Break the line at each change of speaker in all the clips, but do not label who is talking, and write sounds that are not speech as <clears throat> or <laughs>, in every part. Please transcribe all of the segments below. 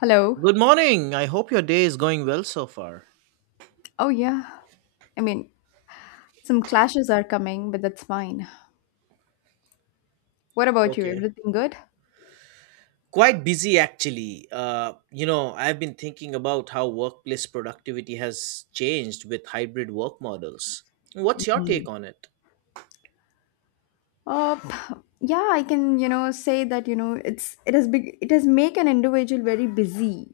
Hello.
Good morning. I hope your day is going well so far.
Oh, yeah. I mean, some clashes are coming, but that's fine. What about you?
Okay.
Everything good?
Quite busy actually. I've been thinking about how workplace productivity has changed with hybrid work models. What's your take on it?
Uh, yeah, I can, say that, it has make an individual very busy.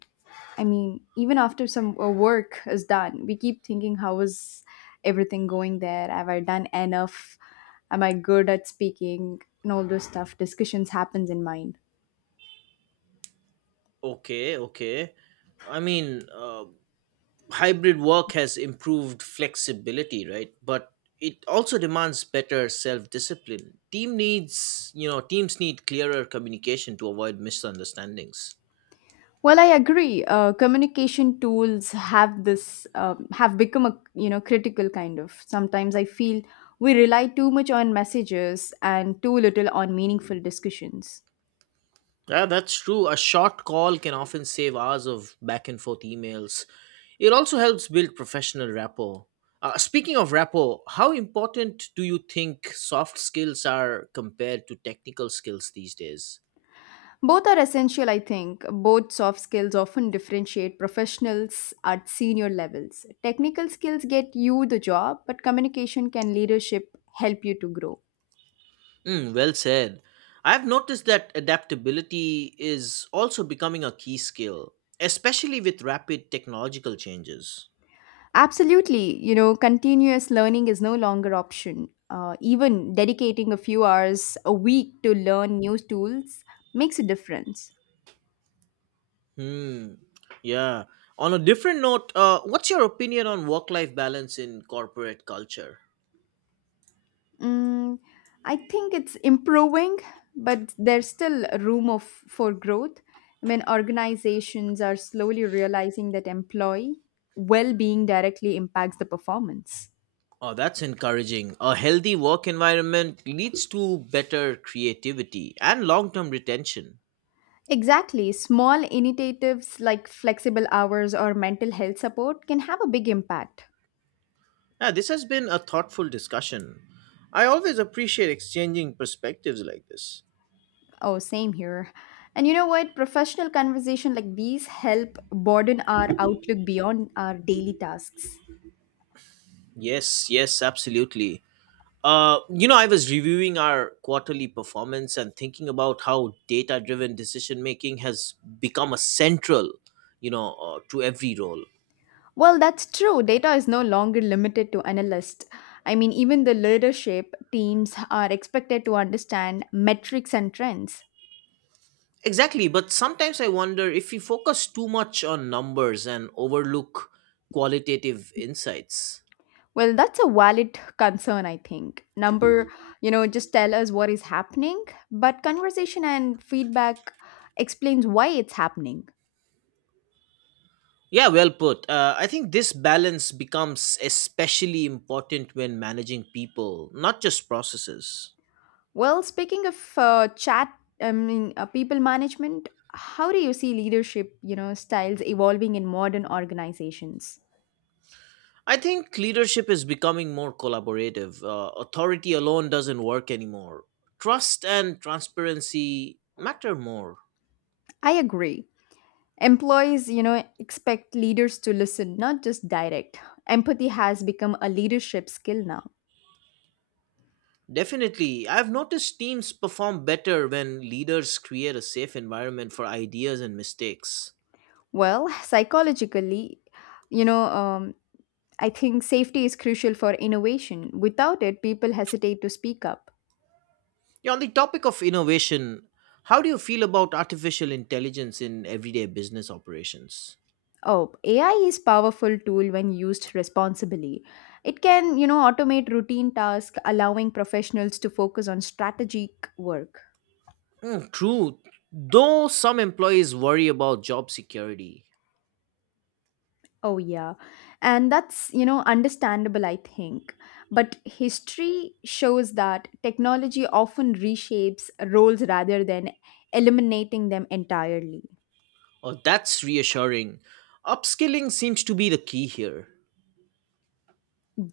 I mean, even after some work is done, we keep thinking how is everything going there? Have I done enough? Am I good at speaking? And all those stuff discussions happens in mind.
Okay, okay. I mean, hybrid work has improved flexibility, right? But it also demands better self-discipline. Teams need clearer communication to avoid misunderstandings.
Well, I agree. Communication tools have become a critical kind of. Sometimes I feel we rely too much on messages and too little on meaningful discussions.
Yeah, that's true. A short call can often save hours of back and forth emails. It also helps build professional rapport. Speaking of rapport, how important do you think soft skills are compared to technical skills these days?
Both are essential, I think. Both soft skills often differentiate professionals at senior levels. Technical skills get you the job, but communication can leadership help you to grow.
Mm, well said. I've noticed that adaptability is also becoming a key skill, especially with rapid technological changes.
Absolutely. Continuous learning is no longer option. Even dedicating a few hours a week to learn new tools makes a difference.
Hmm. Yeah. On a different note, what's your opinion on work life balance in corporate culture?
Mm, I think it's improving, but there's still room of, for growth. I mean, organizations are slowly realizing that employee well being directly impacts the performance.
Oh, that's encouraging. A healthy work environment leads to better creativity and long term retention.
Exactly. Small initiatives like flexible hours or mental health support can have a big impact.
Yeah, this has been a thoughtful discussion. I always appreciate exchanging perspectives like this.
Oh, same here. And you know what? Professional conversation like these help broaden our outlook beyond our daily tasks.
Yes, yes, absolutely. I was reviewing our quarterly performance and thinking about how data driven decision making has become a central, to every role.
Well, that's true. Data is no longer limited to analysts. I mean, even the leadership teams are expected to understand metrics and trends.
Exactly, but sometimes I wonder if we focus too much on numbers and overlook qualitative insights.
Well, that's a valid concern, I think. Number, just tell us what is happening, but conversation and feedback explains why it's happening.
Yeah, well put. I think this balance becomes especially important when managing people, not just processes.
Well, speaking of chat, I mean, people management, how do you see leadership, styles evolving in modern organizations?
I think leadership is becoming more collaborative. Authority alone doesn't work anymore. Trust and transparency matter more.
I agree. Employees, expect leaders to listen, not just direct. Empathy has become a leadership skill now.
Definitely. I've noticed teams perform better when leaders create a safe environment for ideas and mistakes.
Well, psychologically, you know, um, I think safety is crucial for innovation. Without it, people hesitate to speak up.
Yeah, on the topic of innovation, how do you feel about artificial intelligence in everyday business operations?
Oh, AI is powerful tool when used responsibly. It can, automate routine tasks, allowing professionals to focus on strategic work.
Mm, true. Though some employees worry about job security.
Oh yeah. And that's, understandable I think. But history shows that technology often reshapes roles rather than eliminating them entirely.
Oh, that's reassuring. Upskilling seems to be the key here.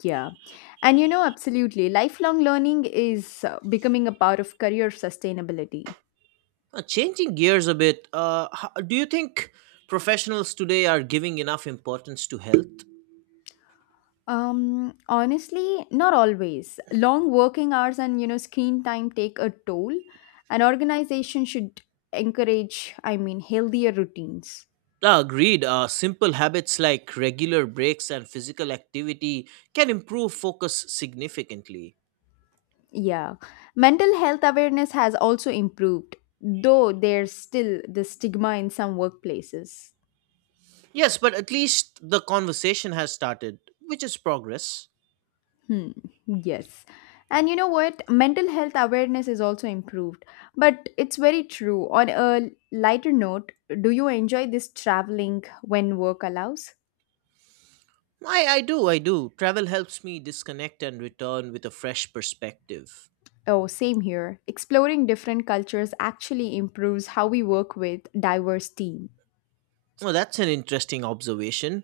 Yeah. And absolutely lifelong learning is becoming a part of career sustainability.
Changing gears a bit, do you think professionals today are giving enough importance to health?
Honestly, not always. Long working hours and screen time take a toll. An organization should encourage, I mean, healthier routines.
Agreed. Simple habits like regular breaks and physical activity can improve focus significantly.
Yeah. Mental health awareness has also improved, though there's still the stigma in some workplaces.
Yes, but at least the conversation has started, which is progress.
Hmm, yes. And you know what? Mental health awareness is also improved. But it's very true. On a lighter note, do you enjoy this traveling when work allows?
I do. Travel helps me disconnect and return with a fresh perspective.
Oh, same here. Exploring different cultures actually improves how we work with diverse team.
Well, that's an interesting observation.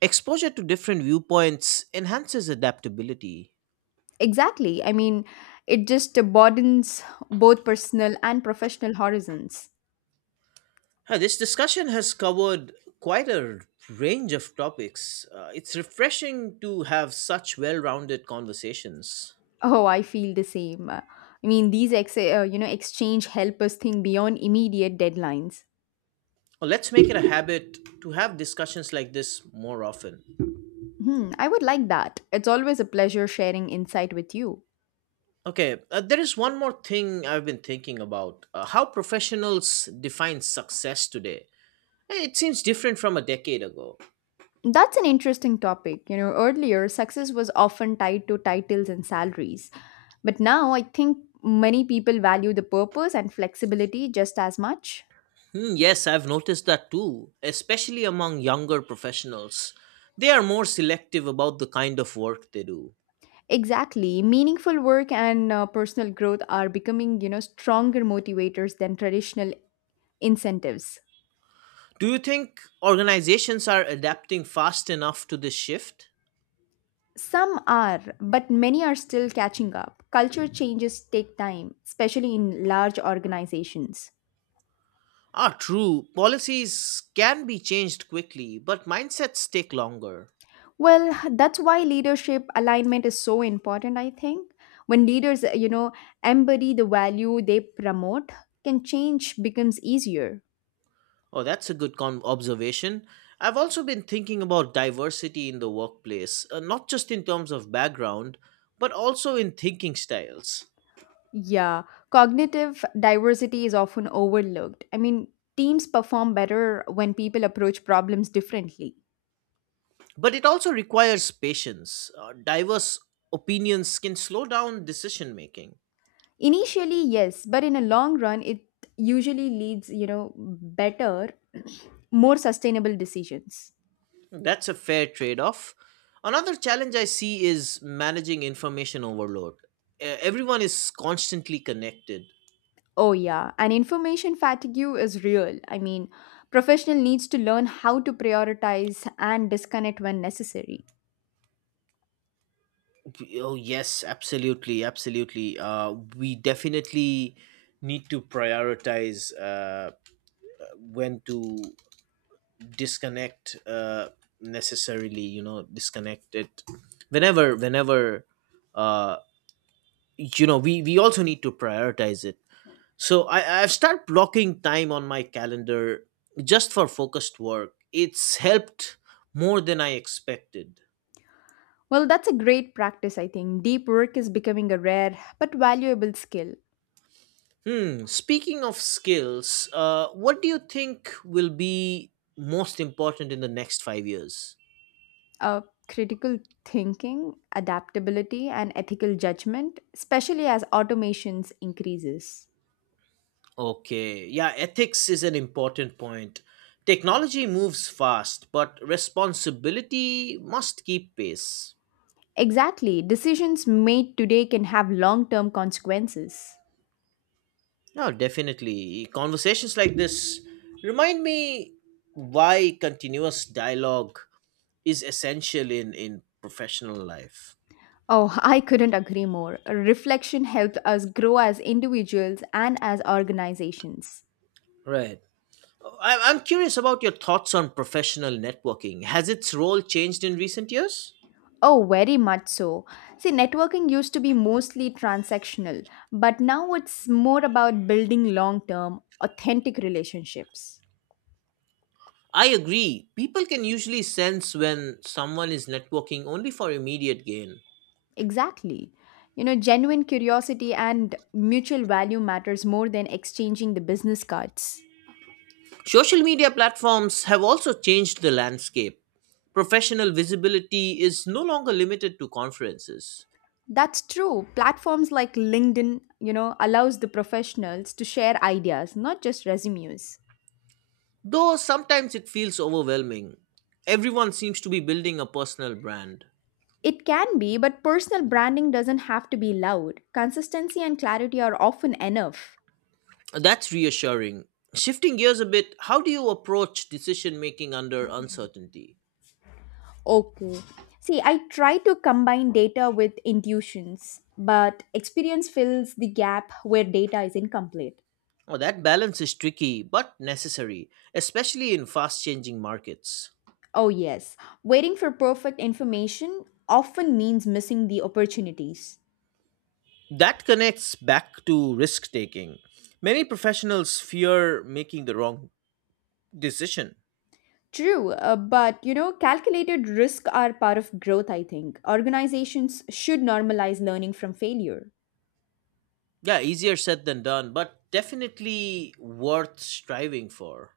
Exposure to different viewpoints enhances adaptability.
Exactly. I mean, it just broadens both personal and professional horizons.
Hi, this discussion has covered quite a range of topics. It's refreshing to have such well rounded conversations.
Oh, I feel the same. I mean, these exchange help us think beyond immediate deadlines.
Well, let's make it a habit to have discussions like this more often.
I would like that. It's always a pleasure sharing insight with you.
Okay, there is one more thing I've been thinking about how professionals define success today. It seems different from a decade ago.
That's an interesting topic. Earlier success was often tied to titles and salaries. But now I think many people value the purpose and flexibility just as much.
Hmm, yes, I've noticed that too, especially among younger professionals. They are more selective about the kind of work they do.
Exactly. Meaningful work and personal growth are becoming, stronger motivators than traditional incentives.
Do you think organizations are adapting fast enough to this shift?
Some are, but many are still catching up. Culture changes take time, especially in large organizations.
Ah, true. Policies can be changed quickly, but mindsets take longer.
Well, that's why leadership alignment is so important, I think. When leaders, embody the value they promote, can change becomes easier.
Oh, that's a good observation. I've also been thinking about diversity in the workplace, not just in terms of background, but also in thinking styles.
Yeah, cognitive diversity is often overlooked. I mean, teams perform better when people approach problems differently.
But it also requires patience. Diverse opinions can slow down decision making.
Initially, yes, but in a long run it usually leads, better, <clears throat> more sustainable decisions.
That's a fair trade off. Another challenge I see is managing information overload. Everyone is constantly connected.
Oh, yeah. And information fatigue is real. I mean, professional needs to learn how to prioritize and disconnect when necessary.
Oh, yes, absolutely. Absolutely. We definitely need to prioritize when to disconnect necessarily, disconnect it whenever, uh, we also need to prioritize it. So I've started blocking time on my calendar just for focused work. It's helped more than I expected.
Well, that's a great practice, I think. Deep work is becoming a rare but valuable skill.
Hmm. Speaking of skills, what do you think will be most important in the next 5 years?
Uh, Critical thinking, adaptability, and ethical judgment, especially as automations increases.
Okay. Yeah, ethics is an important point. Technology moves fast, but responsibility must keep pace.
Exactly. Decisions made today can have long-term consequences.
No, definitely. Conversations like this remind me why continuous dialogue is essential in professional life.
Oh, I couldn't agree more. Reflection helped us grow as individuals and as organizations.
Right. I'm curious about your thoughts on professional networking. Has its role changed in recent years?
Oh, very much so. See, networking used to be mostly transactional, but now it's more about building long term, authentic relationships.
I agree. People can usually sense when someone is networking only for immediate gain.
Exactly. Genuine curiosity and mutual value matters more than exchanging the business cards.
Social media platforms have also changed the landscape. Professional visibility is no longer limited to conferences.
That's true. Platforms like LinkedIn, allows the professionals to share ideas, not just resumes.
Though sometimes it feels overwhelming. Everyone seems to be building a personal brand.
It can be, but personal branding doesn't have to be loud. Consistency and clarity are often enough.
That's reassuring. Shifting gears a bit, how do you approach decision making under uncertainty?
Okay. See, I try to combine data with intuitions, but experience fills the gap where data is incomplete.
Oh, that balance is tricky but necessary, especially in fast changing markets.
Oh, yes. Waiting for perfect information often means missing the opportunities.
That connects back to risk taking. Many professionals fear making the wrong decision.
True, but calculated risks are part of growth, I think. Organizations should normalize learning from failure.
Yeah, easier said than done, but definitely worth striving for.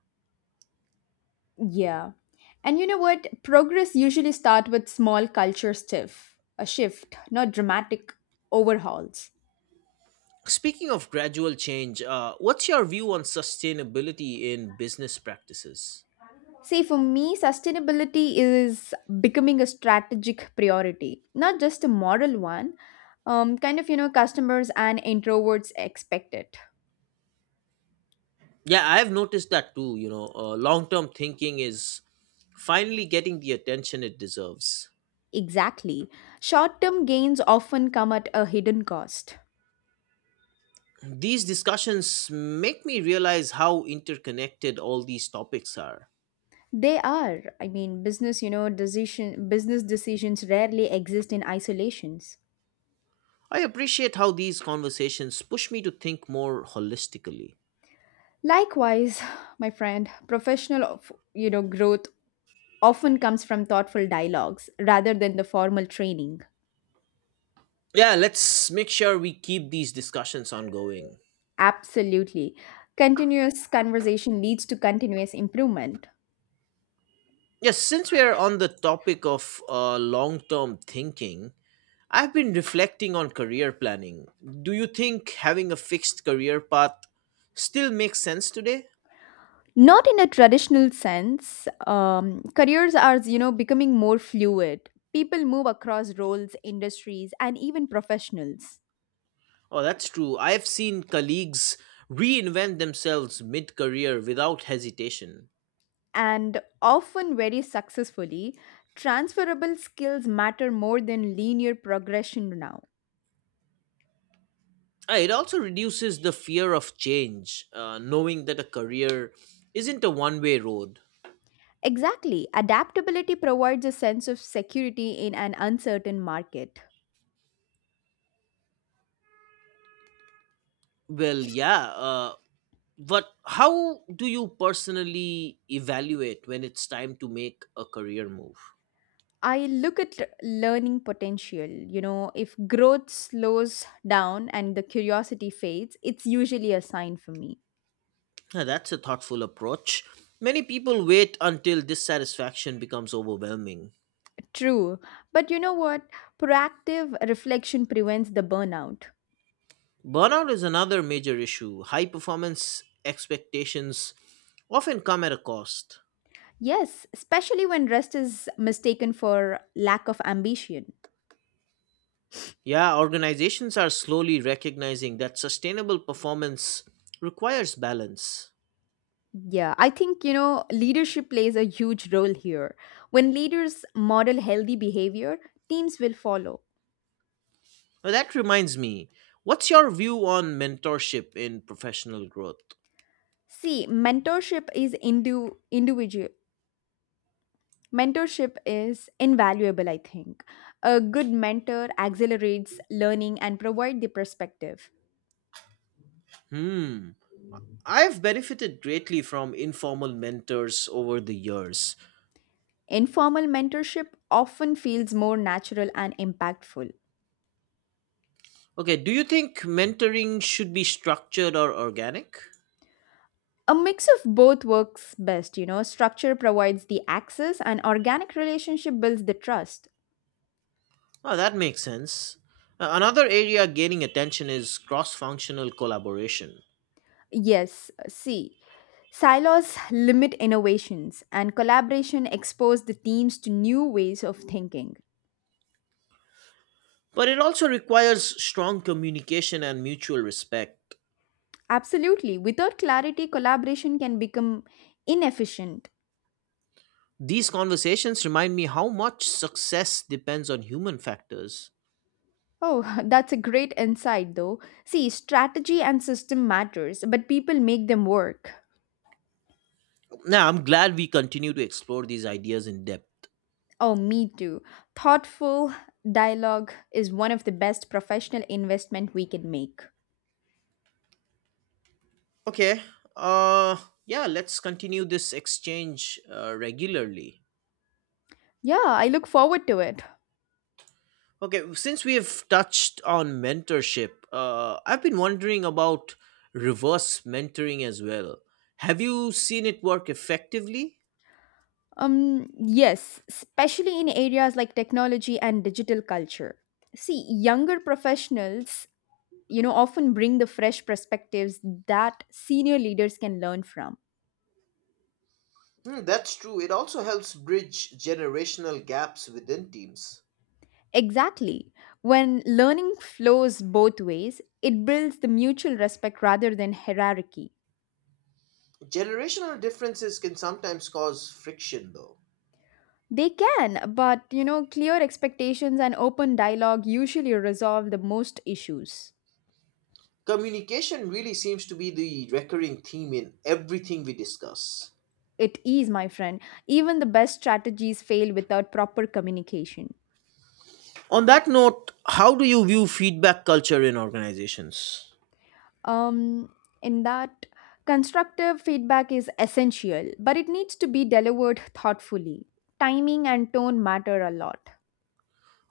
Yeah. And you know what? Progress usually start with small culture stiff, a shift, not dramatic overhauls.
Speaking of gradual change, what's your view on sustainability in business practices?
See, for me, sustainability is becoming a strategic priority, not just a moral one. Kind of, customers and introverts expect it.
Yeah, I've noticed that too. Long term thinking is finally getting the attention it deserves.
Exactly. Short term gains often come at a hidden cost.
These discussions make me realize how interconnected all these topics are.
They are. I mean, business decisions rarely exist in isolations.
I appreciate how these conversations push me to think more holistically.
Likewise, <sighs> my friend, professional of growth often comes from thoughtful dialogues rather than the formal training.
Yeah, let's make sure we keep these discussions ongoing.
Absolutely. Continuous conversation leads to continuous improvement.
Yes, since we are on the topic of long term thinking, I've been reflecting on career planning. Do you think having a fixed career path still makes sense today?
Not in a traditional sense. Careers are, becoming more fluid. People move across roles, industries, and even professionals,
Oh, that's true. I've seen colleagues reinvent themselves mid career without hesitation.
and often very successfully. Transferable skills matter more than linear progression now.
It also reduces the fear of change, knowing that a career isn't a one way road.
Exactly. Adaptability provides a sense of security in an uncertain market.
Well, yeah, but how do you personally evaluate when it's time to make a career move?
I look at learning potential. If growth slows down and the curiosity fades, it's usually a sign for me.
Now, that's a thoughtful approach. Many people wait until dissatisfaction becomes overwhelming.
True. But you know what? Proactive reflection prevents the burnout.
Burnout is another major issue. High performance expectations often come at a cost.
Yes, especially when rest is mistaken for lack of ambition.
Yeah, organizations are slowly recognizing that sustainable performance requires balance.
Yeah, I think, leadership plays a huge role here. When leaders model healthy behavior, teams will follow.
Now, that reminds me, what's your view on mentorship in professional growth?
See, Mentorship is invaluable, I think. A good mentor accelerates learning and provides the perspective.
Hmm. I've benefited greatly from informal mentors over the years.
Informal mentorship often feels more natural and impactful.
Okay, do you think mentoring should be structured or organic?
A mix of both works best. Structure provides the access and organic relationship builds the trust.
Oh, that makes sense. Another area gaining attention is cross functional collaboration.
Yes, see, silos limit innovations and collaboration expose the teams to new ways of thinking.
But it also requires strong communication and mutual respect.
Absolutely. Without clarity, collaboration can become inefficient.
These conversations remind me how much success depends on human factors.
Oh, <laughs> that's a great insight though. See, strategy and system matters, but people make them work.
Now, I'm glad we continue to explore these ideas in depth.
Oh, me too. Thoughtful dialogue is one of the best professional investment we can make.
Okay, uh, yeah, let's continue this exchange regularly.
Yeah, I look forward to it.
Okay, since we have touched on mentorship, I've been wondering about reverse mentoring as well. Have you seen it work effectively?
Yes, especially in areas like technology and digital culture. See, younger professionals often bring the fresh perspectives that senior leaders can learn from.
Hmm, that's true. It also helps bridge generational gaps within teams.
Exactly. When learning flows both ways, it builds the mutual respect rather than hierarchy.
Generational differences can sometimes cause friction, though.
They can, but clear expectations and open dialogue usually resolve the most issues.
Communication really seems to be the recurring theme in everything we discuss.
It is, my friend. Even the best strategies fail without proper communication.
On that note, how do you view feedback culture in organizations?
um, in that constructive feedback is essential, but it needs to be delivered thoughtfully. Timing and tone matter a lot.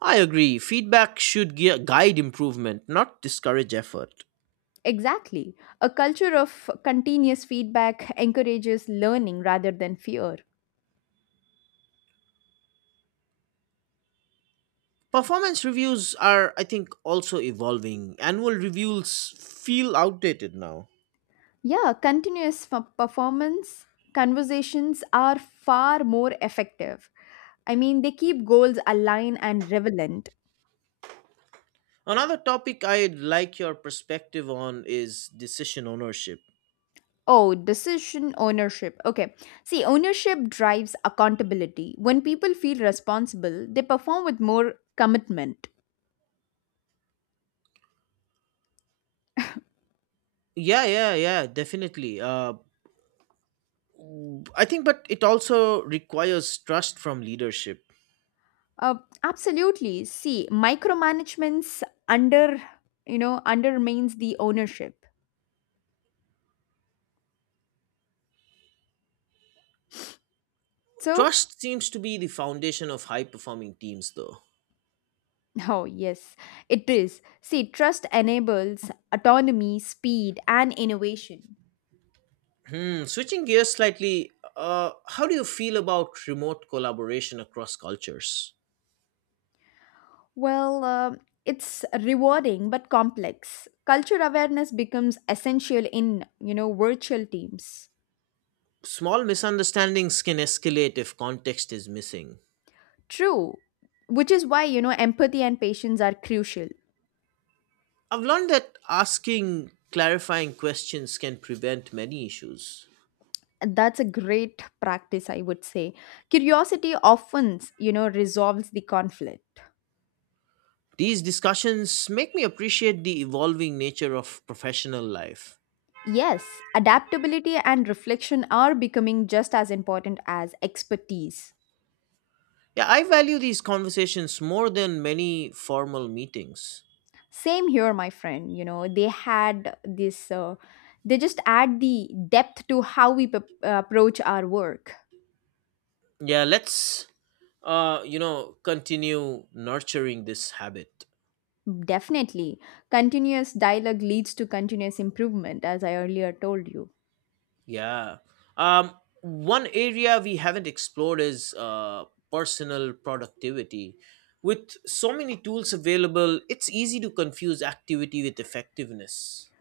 I agree. Feedback should guide improvement, not discourage effort.
Exactly. A culture of continuous feedback encourages learning rather than fear.
Performance reviews are, I think, also evolving. Annual reviews feel outdated now.
Yeah, continuous performance conversations are far more effective. I mean, they keep goals aligned and relevant.
Another topic I'd like your perspective on is decision ownership.
Oh, decision ownership. Okay. See, ownership drives accountability. When people feel responsible, they perform with more commitment.
Yeah, yeah, yeah, definitely. I think, but it also requires trust from leadership.
Uh, Absolutely. See, micromanagement's under, undermines the ownership. So,
Trust seems to be the foundation of high performing teams, though.
<laughs> oh, yes, it is. See, trust enables autonomy, speed, and innovation.
Hmm, switching gears slightly, how do you feel about remote collaboration across cultures?
Well, it's rewarding but complex. Culture awareness becomes essential in, virtual teams.
Small misunderstandings can escalate if context is missing.
True, which is why, empathy and patience are crucial.
I've learned that asking clarifying questions can prevent many issues.
That's a great practice, I would say. Curiosity often, resolves the conflict.
These discussions make me appreciate the evolving nature of professional life.
Yes, adaptability and reflection are becoming just as important as expertise.
Yeah, I value these conversations more than many formal meetings.
Same here, my friend. They just add the depth to how we approach our work.
Yeah, let's continue nurturing this habit.
Definitely. Continuous dialogue leads to continuous improvement, as I earlier told you.
Yeah. Um, One area we haven't explored is personal productivity. With so many tools available, it's easy to confuse activity with effectiveness.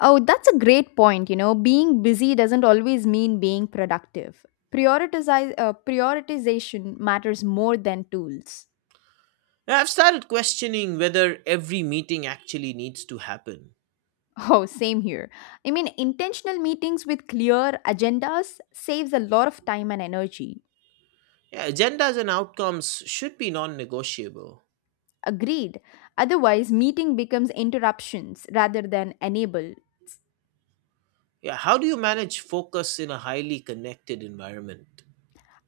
Oh, that's a great point. Being busy doesn't always mean being productive. Prioritization matters more than tools. <laughs>
And I've started questioning whether every meeting actually needs to happen.
Oh, same here. I mean, intentional meetings with clear agendas saves a lot of time and energy.
Yeah, agendas and outcomes should be non negotiable.
Agreed. Otherwise, meeting becomes interruptions rather than enable.
Yeah, how do you manage focus in a highly connected environment?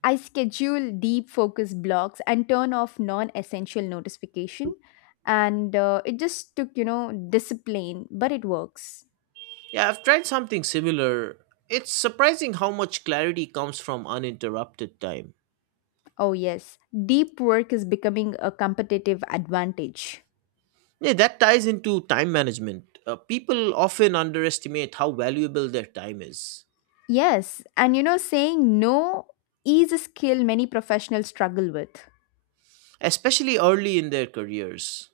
I schedule deep focus blocks and turn off non-essential notification and it just took discipline but it works.
Yeah, I've tried something similar. It's surprising how much clarity comes from uninterrupted time.
Oh yes, deep work is becoming a competitive advantage.
Yeah, that ties into time management. People often underestimate how valuable their time is,
Yes, and saying no is a skill many professionals struggle with.
especially early in their careers.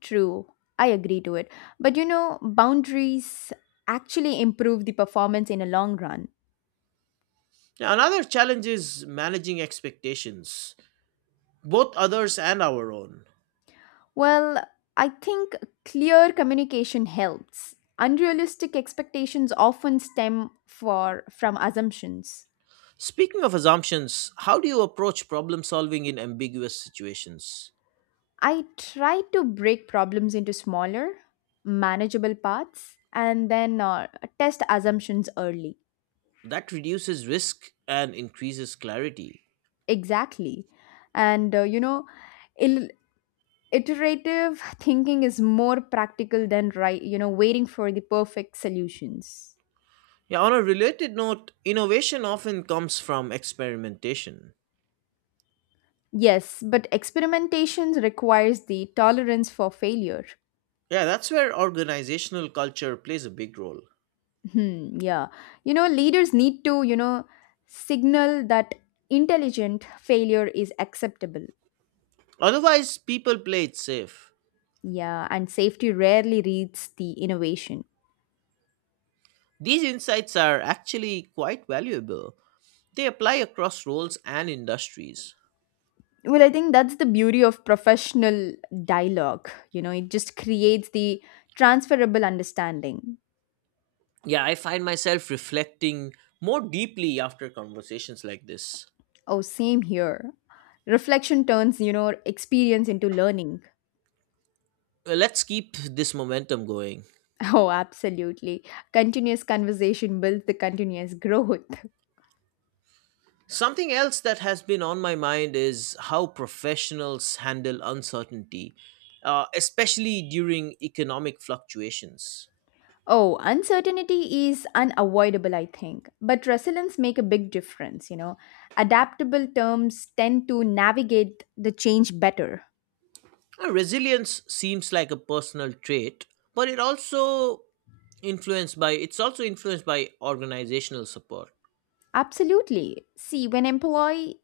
True. I agree to it. But boundaries actually improve the performance in a long run.
Now, another challenge is managing expectations, both others and our own.
Well, I think clear communication helps. Unrealistic expectations often stem for from assumptions.
Speaking of assumptions, how do you approach problem solving in ambiguous situations?
I try to break problems into smaller, manageable parts and then test assumptions early.
That reduces risk and increases clarity.
Exactly. And you know, il- Iterative thinking is more practical than right, waiting for the perfect solutions.
Yeah, on a related note, innovation often comes from experimentation.
Yes, but experimentations requires the tolerance for failure.
Yeah, that's where organizational culture plays a big role.
Hmm, yeah. Leaders need to, signal that intelligent failure is acceptable.
Otherwise, people play it safe.
Yeah, and safety rarely reads the innovation.
These insights are actually quite valuable. They apply across roles and industries.
Well, I think that's the beauty of professional dialogue. It just creates the transferable understanding.
Yeah, I find myself reflecting more deeply after conversations like this.
Oh, same here. Reflection turns, experience into learning.
Well, let's keep this momentum going.
<laughs> Oh, absolutely. Continuous conversation builds the continuous growth. <laughs>
Something else that has been on my mind is how professionals handle uncertainty, especially during economic fluctuations.
Oh, uncertainty is unavoidable, I think. But resilience make a big difference. Adaptable terms tend to navigate the change better.
Resilience seems like a personal trait, but it's also influenced by organizational support.
Absolutely. See, when employee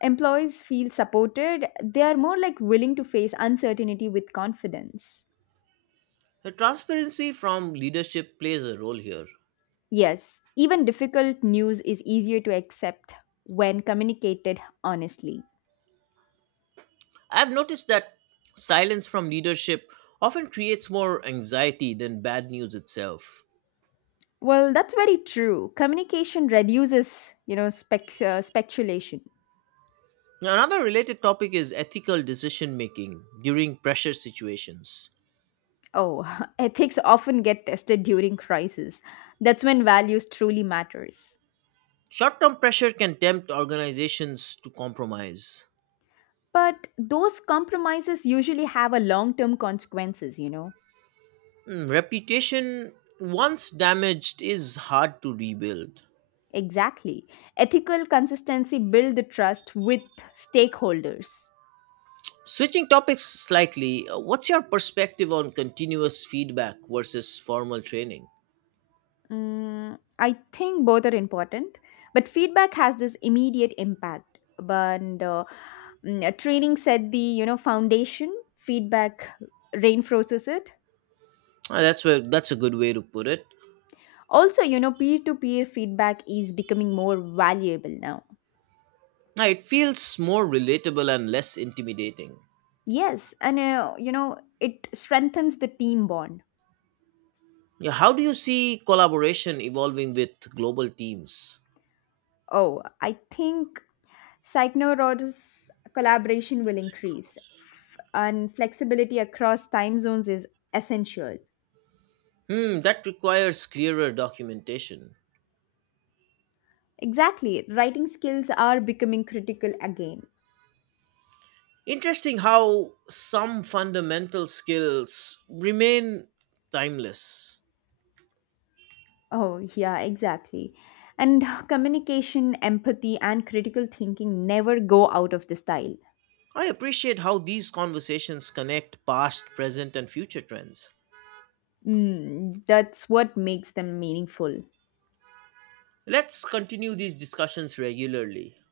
employees feel supported, they are more like willing to face uncertainty with confidence.
The transparency from leadership plays a role here.
Yes, even difficult news is easier to accept when communicated honestly.
I've noticed that silence from leadership often creates more anxiety than bad news itself.
Well, that's very true. Communication reduces, speculation.
Now, another related topic is ethical decision making during pressure situations.
Oh, <laughs> ethics often get tested during crisis. That's when values truly matters.
Short-term pressure can tempt organizations to compromise.
But those compromises usually have a long-term consequences.
Mm, reputation once damaged is hard to rebuild.
Exactly. Ethical consistency build the trust with stakeholders.
Switching topics slightly, what's your perspective on continuous feedback versus formal training?
Mm, I think both are important, but feedback has this immediate impact. Training set the foundation. Feedback reinforces it.
Ah, that's a good way to put it.
Also, peer to peer feedback is becoming more valuable now.
Ah, it feels more relatable and less intimidating.
Yes, and it strengthens the team bond.
Yeah, how do you see collaboration evolving with global teams?
Oh, I think Psychnorod's collaboration will increase, and flexibility across time zones is essential.
Hmm, that requires clearer documentation.
Exactly. Writing skills are becoming critical again.
Interesting how some fundamental skills remain timeless.
Oh, yeah, exactly. And <sighs> communication, empathy, and critical thinking never go out of the style.
I appreciate how these conversations connect past, present, and future trends.
Mm, that's what makes them meaningful.
Let's continue these discussions regularly.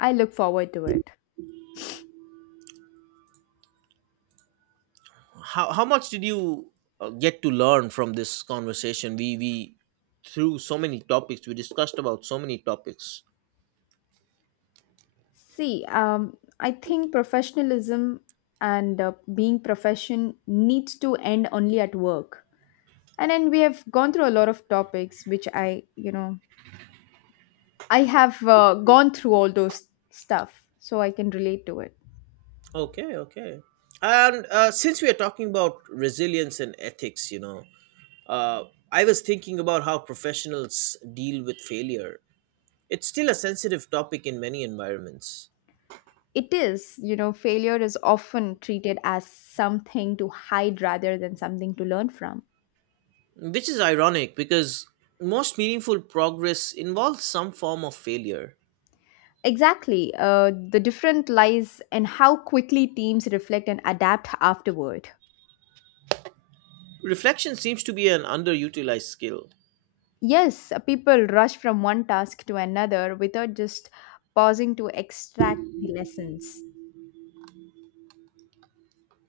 I look forward to it.
How much did you get to learn from this conversation? We through so many topics, we discussed about so many topics.
See, I think professionalism and being profession needs to end only at work. And then we have gone through a lot of topics, which I have gone through all those stuff, so I can relate to it.
Okay, okay. And since we are talking about resilience and ethics, uh, I was thinking about how professionals deal with failure. It's still a sensitive topic in many environments,
It is, failure is often treated as something to hide rather than something to learn from.
which is ironic because most meaningful progress involves some form of failure.
Exactly. The difference lies in how quickly teams reflect and adapt afterward.
Reflection seems to be an underutilized skill.
Yes, people rush from one task to another without just pausing to extract the lessons.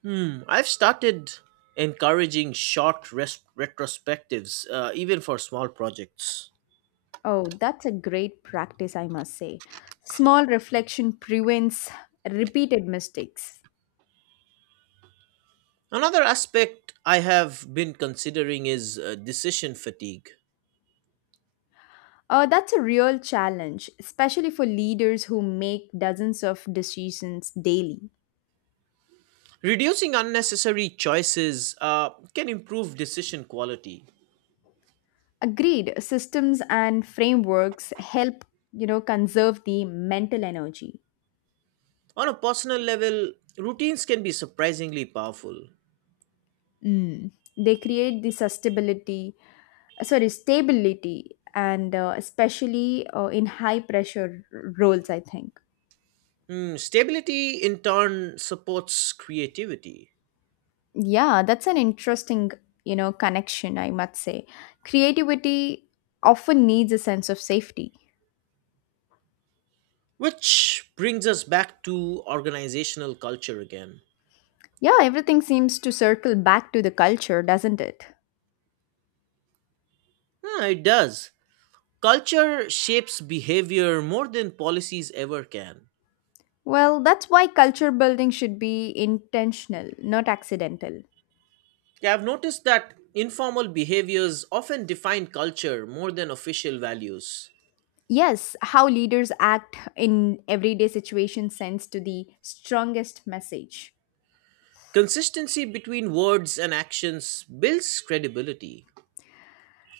Hmm, I've started encouraging short retrospectives, even for small projects.
Oh, that's a great practice, I must say. Small reflection prevents repeated mistakes.
Another aspect I have been considering is decision fatigue.
That's a real challenge, especially for leaders who make dozens of decisions daily.
Reducing unnecessary choices can improve decision quality.
Agreed, systems and frameworks help, conserve the mental energy.
On a personal level, routines can be surprisingly powerful.
Mm. They create the sustainability, sorry, stability, and especially in high pressure roles, I think.
Hmm, stability, in turn, supports creativity.
Yeah, that's an interesting, connection, I must say. Creativity often needs a sense of safety.
Which brings us back to organizational culture again.
Yeah, everything seems to circle back to the culture, doesn't it?
Ah, it does. Culture shapes behavior more than policies ever can.
Well, that's why culture building should be intentional, not accidental.
Yeah, I've noticed that informal behaviors often define culture more than official values.
Yes, how leaders act in everyday situations sends to the strongest message.
Consistency between words and actions builds credibility.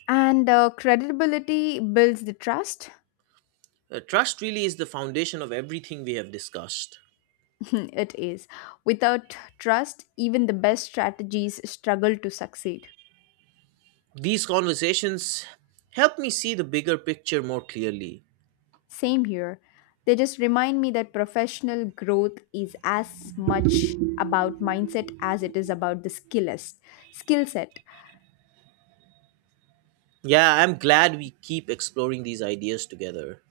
And credibility builds the trust.
Trust really is the foundation of everything we have discussed.
<laughs> It is. Without trust, even the best strategies struggle to succeed.
These conversations help me see the bigger picture more clearly.
Same here. They just remind me that professional growth is as much about mindset as it is about the skill set.
Yeah, I'm glad we keep exploring these ideas together.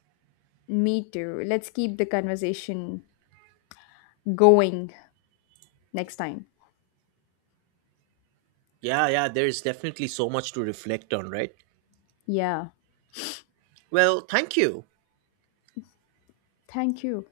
Me too. Let's keep the conversation going next time.
Yeah, yeah, there's definitely so much to reflect on, right?
Yeah.
Well, thank you.
Thank you.